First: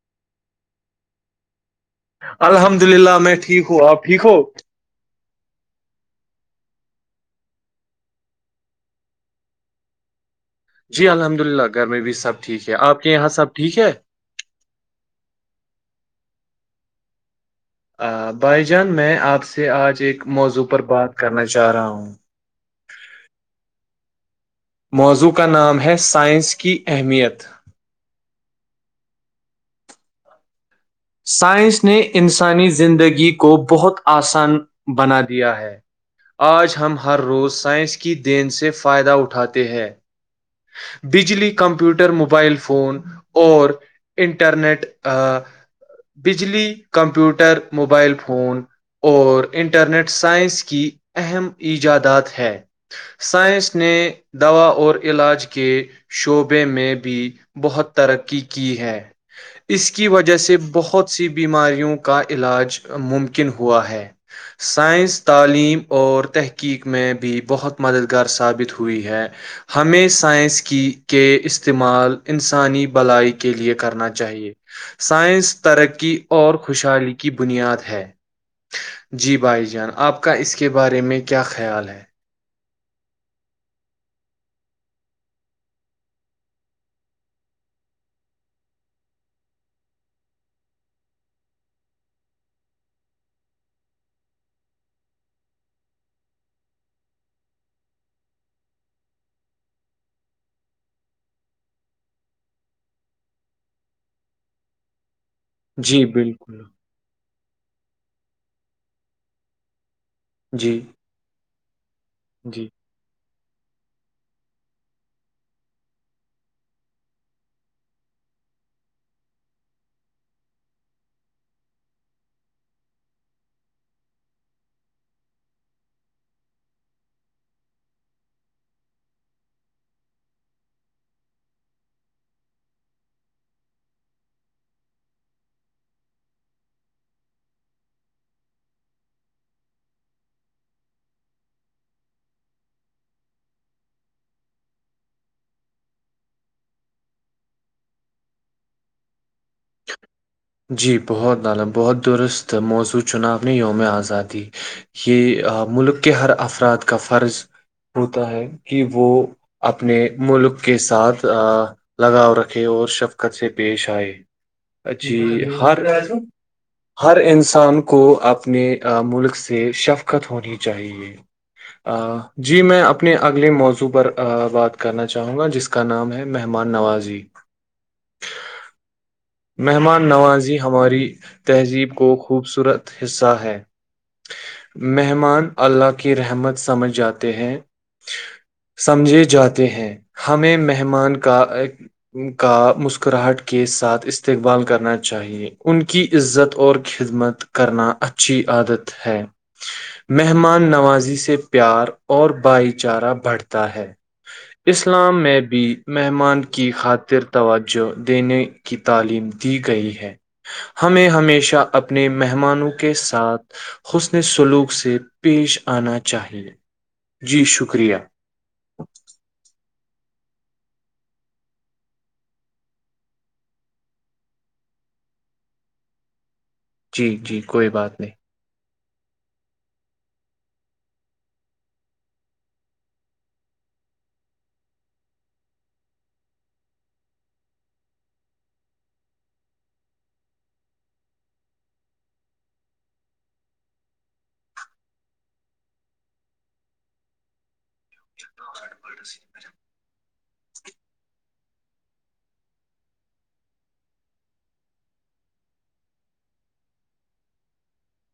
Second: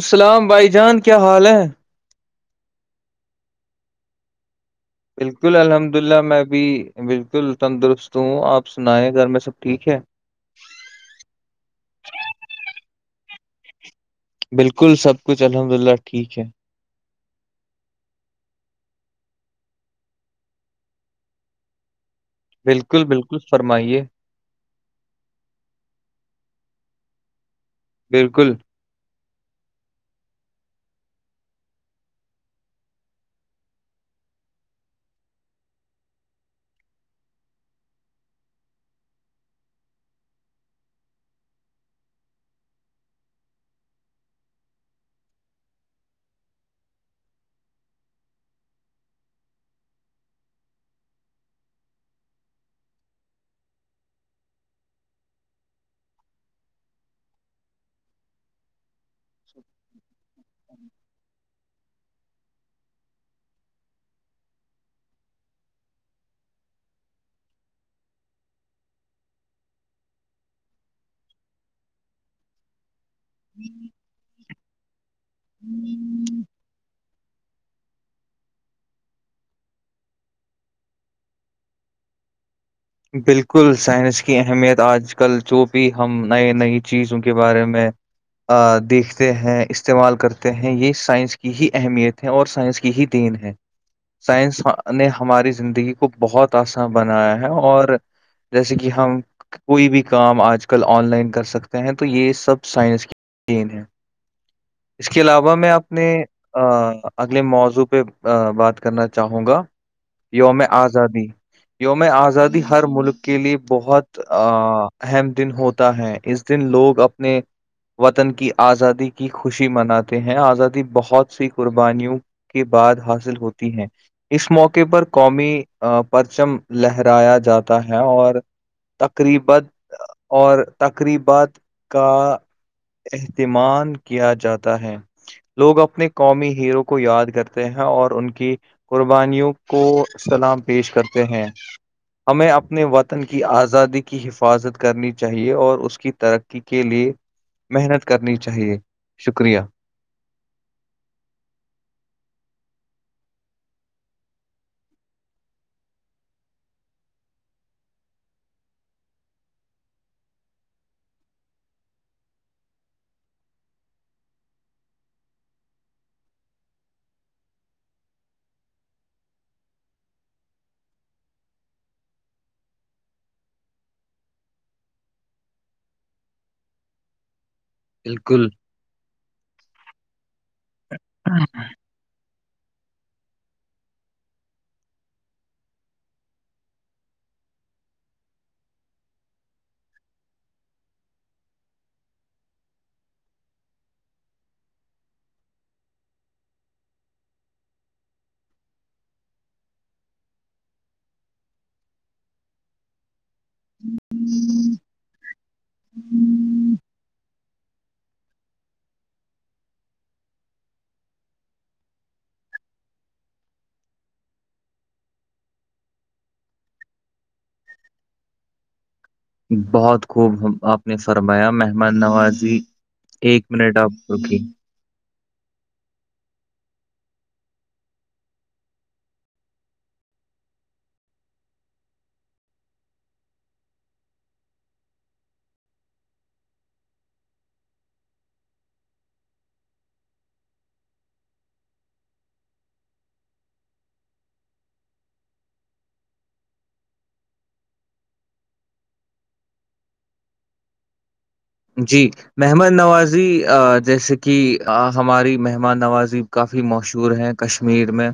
السلام بھائی جان کیا حال ہے الحمد للہ میں ٹھیک ہوں آپ ٹھیک ہو بالکل الحمد اللہ میں بھی بالکل تندرست ہوں آپ سنائیں گھر میں سب ٹھیک ہے جی الحمد للہ گھر میں بھی سب ٹھیک ہے آپ کے یہاں سب ٹھیک ہے بالکل سب کچھ الحمد للہ ٹھیک ہے بھائی جان میں آپ سے آج ایک موضوع پر بات کرنا چاہ رہا ہوں بالکل بالکل فرمائیے موضوع کا بالکل سائنس نے انسانی زندگی کو بہت آسان بنا دیا ہے آج ہم ہر روز سائنس کی دین سے فائدہ اٹھاتے ہیں بجلی کمپیوٹر موبائل فون اور انٹرنیٹ بجلی کمپیوٹر موبائل فون اور انٹرنیٹ سائنس کی اہم ایجادات ہے سائنس نے دوا اور علاج کے شعبے میں بھی بہت ترقی کی ہے اس کی وجہ سے بہت سی بیماریوں کا علاج ممکن ہوا ہے سائنس تعلیم اور تحقیق میں بھی بہت مددگار ثابت ہوئی ہے ہمیں سائنس کی کے استعمال انسانی بلائی کے لیے کرنا چاہیے سائنس ترقی اور خوشحالی کی بنیاد ہے جی بھائی جان آپ کا اس کے بارے میں کیا خیال ہے بالکل سائنس کی اہمیت آج کل جو بھی ہم نئی نئی چیزوں کے بارے میں دیکھتے ہیں استعمال کرتے ہیں یہ سائنس کی ہی اہمیت ہے اور سائنس کی ہی تین ہے سائنس نے ہماری زندگی کو بہت آسان بنایا ہے اور جیسے کہ ہم کوئی بھی کام آج کل آن لائن کر سکتے ہیں تو یہ سب سائنس کی تین ہے اس کے علاوہ میں جی اپنے بالکل اگلے موضوع پہ بات کرنا چاہوں گا یوم جی آزادی یوم آزادی جی ہر ملک کے لیے بہت ا اہم دن ہوتا ہے اس دن لوگ اپنے وطن کی آزادی کی خوشی مناتے ہیں آزادی بہت سی قربانیوں کے بعد حاصل ہوتی ہیں اس موقع پر قومی پرچم لہر [unintelligible] اور تقریبات کا اہتمال کیا جاتا ہے لوگ اپنے قومی ہیرو کو یاد کرتے ہیں اور ان کی قربانیوں کو سلام پیش کرتے ہیں ہمیں اپنے وطن کی آزادی کی حفاظت کرنی چاہیے اور اس کی ترقی کے لیے محنت کرنی چاہیے شکریہ جی بہت نالم بہت درست موضوع چناؤ نے یوم آزادی یہ ملک کے ہر افراد کا فرض ہوتا ہے کہ وہ اپنے ملک کے ساتھ لگاؤ رکھے اور شفقت سے پیش آئے جی ہر ہر انسان کو اپنے ملک سے شفقت ہونی چاہیے [unintelligible] جی میں اپنے اگلے موضوع پر بات کرنا چاہوں گا جس کا نام ہے مہمان نوازی بالکل مہمان نوازی، ہماری تہذیب کو خوبصورت حصہ ہے مہمان اللہ کی رحمت سمجھ جاتے ہیں سمجھے جاتے ہیں ہمیں مہمان کا کا مسکراہٹ کے ساتھ استقبال کرنا چاہیے ان کی عزت اور خدمت کرنا اچھی عادت ہے مہمان نوازی سے پیار اور بھائی چارہ بڑھتا ہے اسلام میں بھی مہمان کی خاطر توجہ دینے کی تعلیم دی گئی ہے ہمیں ہمیشہ اپنے مہمانوں کے ساتھ حسن سلوک سے پیش آنا چاہیے جی شکریہ بہت خوب ہم آپ نے فرمایا مہمان نوازی ایک منٹ آپ رکی جی جی کوئی بات نہیں تو س پلٹ جی مہمان نوازی جیسے کہ ہماری مہمان نوازی کافی مشہور ہیں کشمیر میں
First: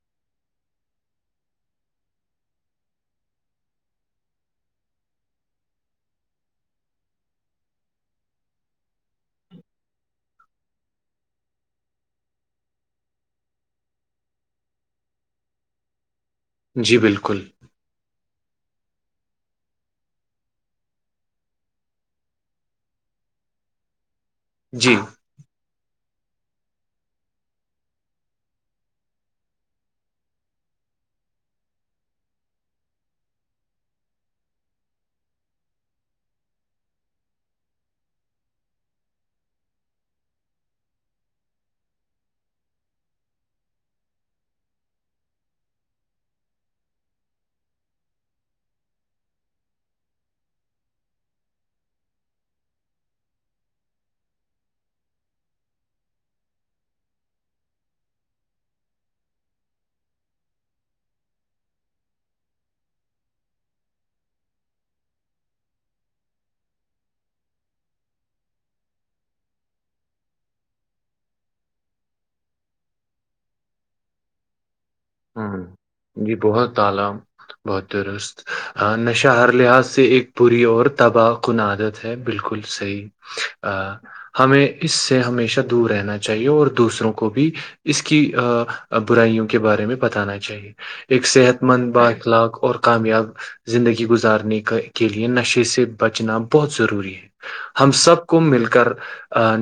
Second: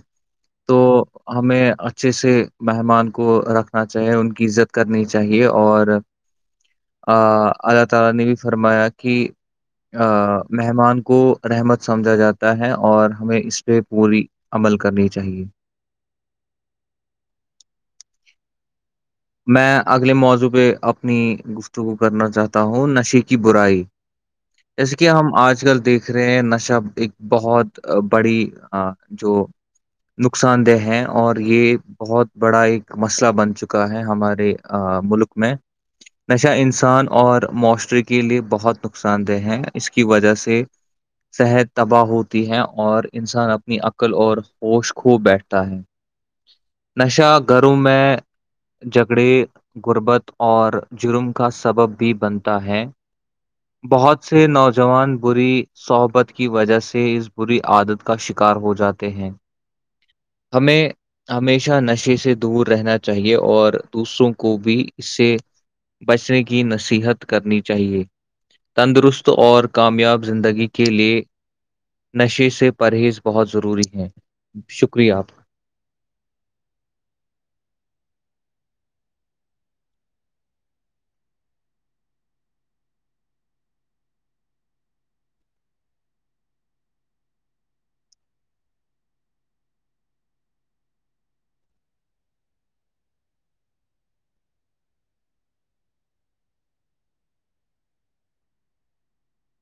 تو ہمیں اچھے سے مہمان کو رکھنا چاہیے ان کی عزت کرنی چاہیے اور آ اللہ تعالی نے بھی فرمایا کہ مہمان کو رحمت سمجھا جاتا ہے اور ہمیں اس پہ پوری عمل کرنی چاہیے جی بالکل میں اگلے موضوع پہ اپنی گفتوں کو کرنا چاہتا ہوں نشے کی برائی جی جیسے کہ ہم آج کل دیکھ دکھ رہے نشب ایک بہت بڑی جو نقصان دہ ہیں اور یہ بہت بڑا ایک مسئلہ بن چکا ہے ہمارے ملک میں نشہ انسان اور معاشرے کے لیے بہت نقصان دہ ہے اس کی وجہ سے صحت تباہ ہوتی ہے اور انسان اپنی عقل اور ہوش خھوب بیٹھتا ہے نشہ گھروں میں جگڑے غربت اور جرم کا سبب بھی بنتا ہے بہت سے نوجوان بری صحبت کی وجہ سے اس بری عادت کا شکار ہو جاتے ہیں ہمیں ہمیشہ نشے سے دور رہنا چاہیے اور دوسروں کو بھی اس سے بچنے کی نصیحت کرنی چاہیے تندرست اور کامیاب زندگی کے لیے نشے سے پرہیز بہت ضروری ہیں شکریہ آپ کا۔ ہ جی بہت تالم بہت درست ہ نشہ ہر لحاظ سے ایک بری اور تباہ کن عادت ہے بالکل صحیح ہمیں اس سے ہمیشہ دور رہنا چاہیے اور دوسروں کو بھی اس کی برائیوں کے بارے میں بتانا چاہیے ایک صحت مند با اخلاق اور کامیاب زندگی گزارنے کا کے لئے نشے سے بچنا بہت ضروری ہے ہم سب کو مل کر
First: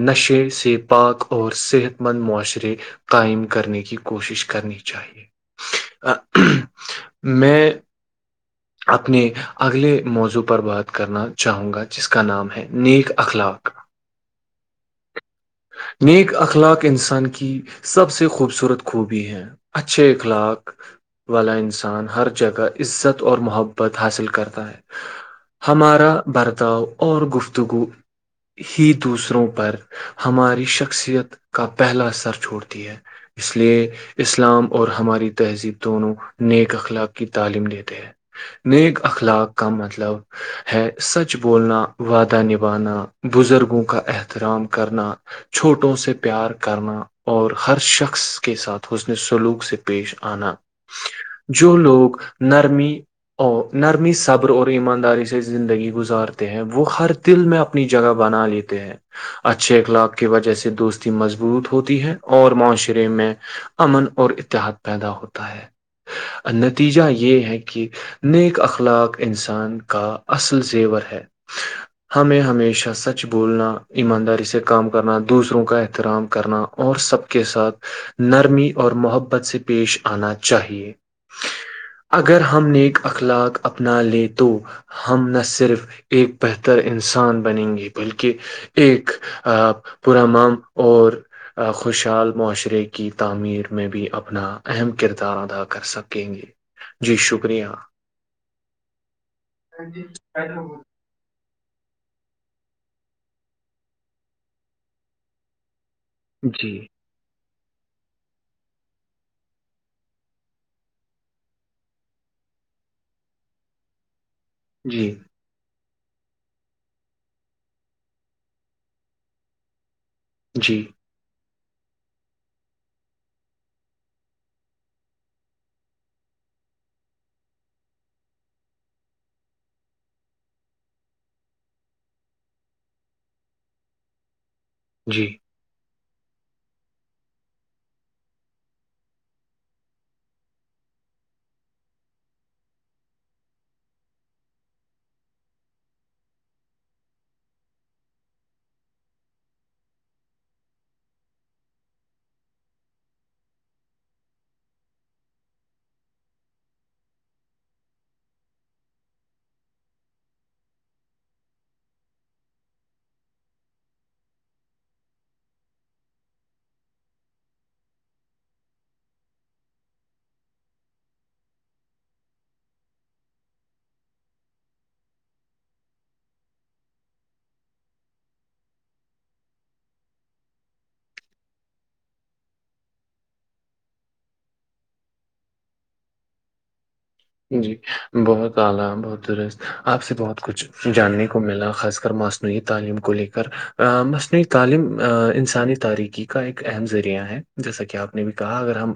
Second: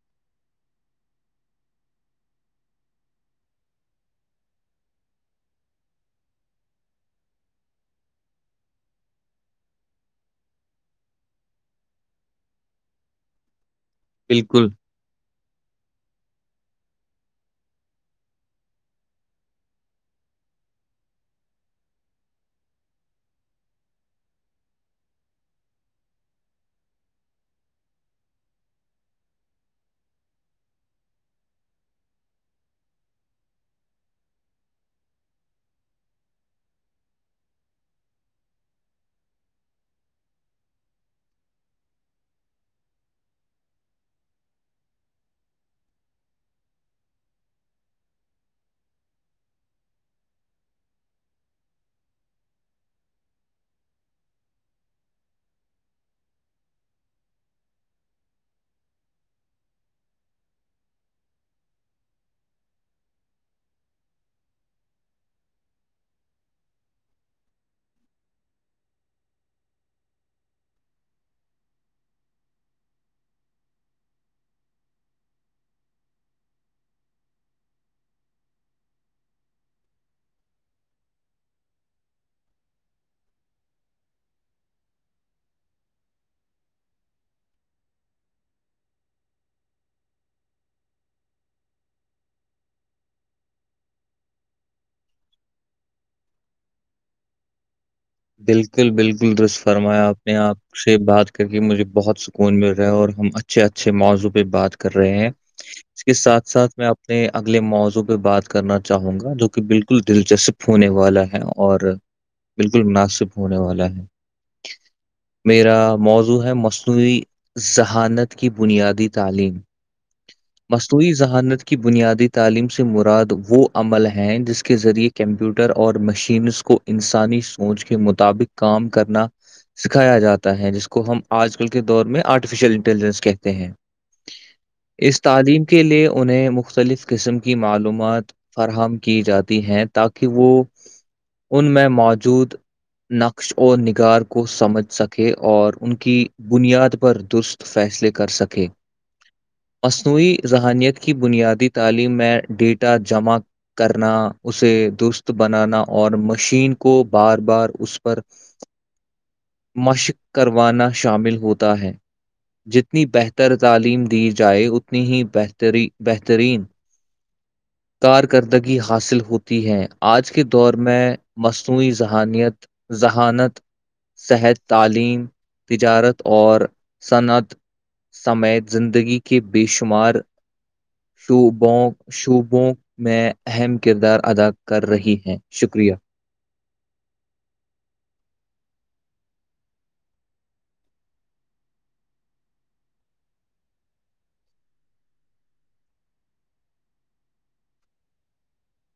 نشے سے پاک اور صحت مند معاشرے قائم کرنے کی کوشش کرنی چاہیے میں اپنے اگلے موضوع پر بات کرنا چاہوں گا جس کا نام ہے نیک اخلاق بالکل نیک اخلاق انسان کی سب سے خوبصورت خوبی ہیں اچھے اخلاق والا انسان ہر جگہ عزت اور محبت حاصل کرتا ہے ہمارا برتاؤ اور گفتگو ہی دوسروں پر ہماری شخصیت کا پہلا اثر چھوڑتی ہے اس لیے اسلام اور ہماری تہذیب دونوں نیک اخلاق کی تعلیم دیتے ہیں نیک اخلاق کا مطلب ہے سچ بولنا وعدہ نبھانا بزرگوں کا احترام کرنا چھوٹوں سے پیار کرنا اور ہر شخص کے ساتھ حسن سلوک سے پیش آنا جو لوگ نرمی او نرمی صبر اور ایمانداری سے زندگی گزارتے ہیں وہ ہر دل میں اپنی جگہ بنا لیتے ہیں اچھے اخلاق کی وجہ سے دوستی مضبوط ہوتی ہے اور معاشرے میں امن اور اتحاد پیدا ہوتا ہے نتیجہ یہ ہے کہ نیک اخلاق انسان کا اصل زیور ہے ہمیں ہمیشہ سچ بولنا ایمانداری سے کام کرنا دوسروں کا احترام کرنا اور سب کے ساتھ نرمی اور محبت سے پیش آنا چاہیے اگر ہم نیک اخلاق اپنا لے تو ہم نہ صرف ایک بہتر انسان بنیں گے بلکہ ایک آ پورا مام اور خوشحال معاشرے کی تعمیر میں بھی اپنا اہم کردار ادا کر سکیں گے جی شکریہ بالکل بالکل دست فرمایا اپنے آپ سے بات کر کے مجھے بہت سکون مل رہا ہے اور ہم اچھے اچھے موضوع پہ بات کر رہے ہیں اس کے ساتھ ساتھ جی میں آپ میں اگلے موضوع پہ بات کرنا چاہوں گا جو کہ بالکل دلچسپ ہونے والا ہے اور بالکل مناسب ہونے والا ہے جی میرا موضوع ہے مصنوعی ذہانت کی بنیادی تعلیم جی مصوی ذہانت کی بنیادی تعلیم سے مراد وہ عمل ہیں جس کے ذریعے کمپیوٹر اور مشینس کو انسانی سوچ کے مطابق کام کرنا سکھایا جاتا ہے جس کو ہم آج کل کے دور میں آرٹیفیشیل انٹیلیجنس کہتے ہیں اس جی تعلیم کے لیے انہیں مختلف قسم کی معلومات فراہم کی جاتی ہیں تاکہ وہ ان میں موجود نقش اور نگار کو سمجھ سکے اور ان کی بنیاد پر درست فیصلے کر سکیں مصنوعی ذہانیت کی بنیادی تعلیم میں ڈیٹا جمع کرنا اسے درست بنانا اور مشین کو بار بار اس پر مشق کروانا شامل ہوتا ہے جتنی بہتر تعلیم دی جائے اتنی ہی بہتری بہترین کارکردگی حاصل ہوتی ہے آج کے دور میں مس سوئی ذہانیت ذہانت صحت تعلیم تجارت اور صنعت سمےت زندگی کے بے شمار شو بگ شو بونک میں اہم کردار ادا کر رہی ہیں شکریہ جی بہت اعلی بہت درست آپ سے بہت کچھ جاننے کو ملا خاص کر ما مصنوعی تعلیم کو لے کر مصنوعی تعلیم انسانی تاریکی کا ایک اہم ذریعہ ہے جیسا کہ آپ نے بھی کہا اگر ہم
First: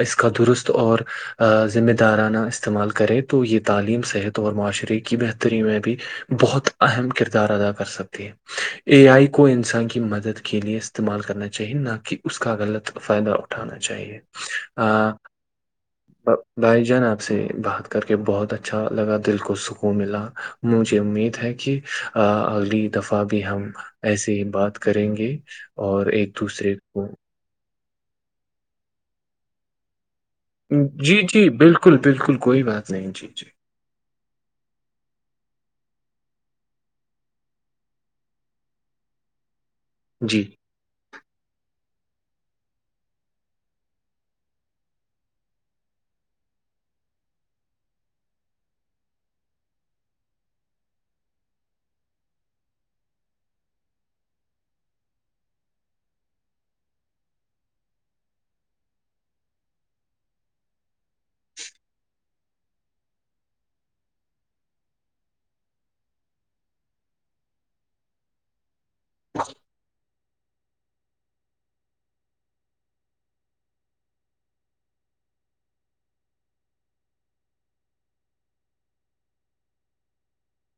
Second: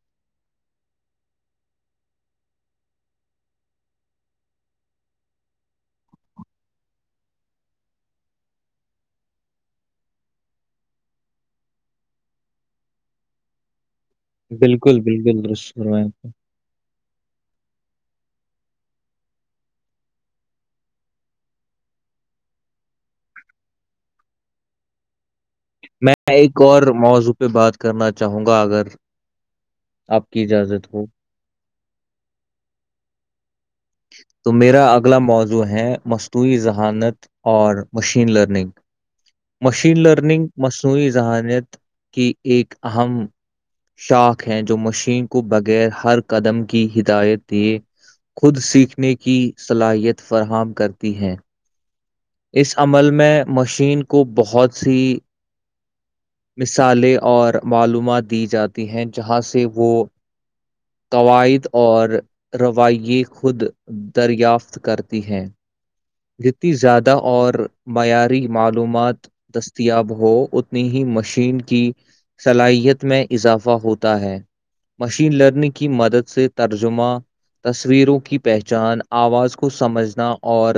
اس کا درست اور ذمہ دارانہ استعمال کرے تو یہ تعلیم صحت اور معاشرے کی بہتری میں بھی بہت اہم کردار ادا کر سکتی ہے اے آئی کو انسان کی مدد کے لیئے استعمال کرنا چاہیے نہ کہ اس کا غلط فائدہ ہو اٹھانا چاہیے بالکل بالکل دست کرو دائجانپ سے بات کر کے بہت اچھا لگا دل کو سکون ملا مجھے امید ہے کہ اگلی دفعہ بھی ہم ایسے ہی بات کریں گے اور میں ایک دوسرے اور کو موضوع پہ بات کرنا چاہوں گا اگر آپ کی ج جی جی بالکل بالکل کوئی بات نہیں جی جی تو میرا اگلا موضوع ہے مستنوعی ذہانت اور مشین لرننگ مشین جی لرننگ مصنوعی ذہانیت کی ایک اہم شاخ ہیں جو مشین کو بغیر ہر قدم کی ہدایت دیے خود سیکھنے کی صلاحیت فراہم کرتی ہیں اس عمل میں مشین کو بہت سی مثالیں اور معلومات دی جاتی ہیں جہاں سے وہ قواعد اور رویے خود دریافت کرتی ہیں جتنی زیادہ اور معیاری معلومات دستیاب ہو ہو اتنی ہی مشین کی صلاحیت میں اضافہ ہوتا ہے مشین لرننگ کی مدد سے ترجمہ تصویروں کی پہچان آواز کو سمجھنا اور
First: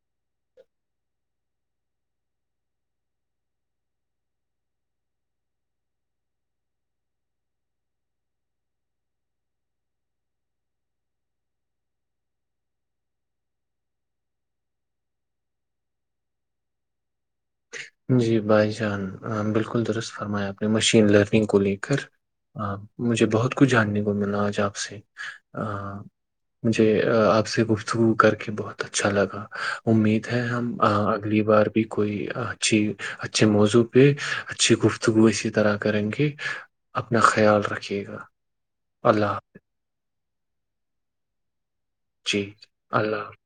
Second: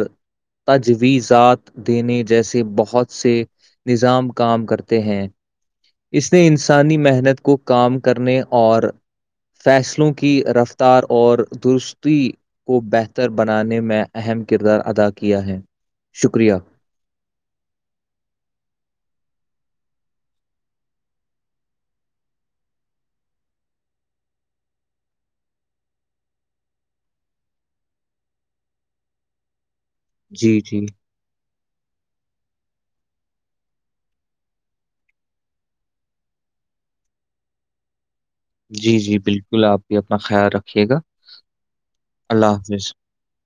تجویزات دینے جیسے بہت سے نظام کام کرتے ہیں اس نے انسانی محنت کو کام کرنے اور فیصلوں کی رفتار اور درستی کو بہتر بنانے میں اہم کردار ادا کیا ہے شکریہ جی بھائی جان بالکل درست فرمایا آپ نے مشین لرننگ کو لے کر ہ مجھے بہت کچھ جاننے کو ملا آج آپ سے مجھے آپ سے گفتگو کر کے بہت اچھا لگا امید ہے جی ہم جی اگلی بار بھی کوئی اچھی اچھے موضوع پہ اچھی گفتگو اسی طرح کریں گے اپنا خیال رکھیے گا جی جی اللہ بالکل آپ بھی اپنا خیال رکھیے گا جی اللہ حافظ اللہ حافظ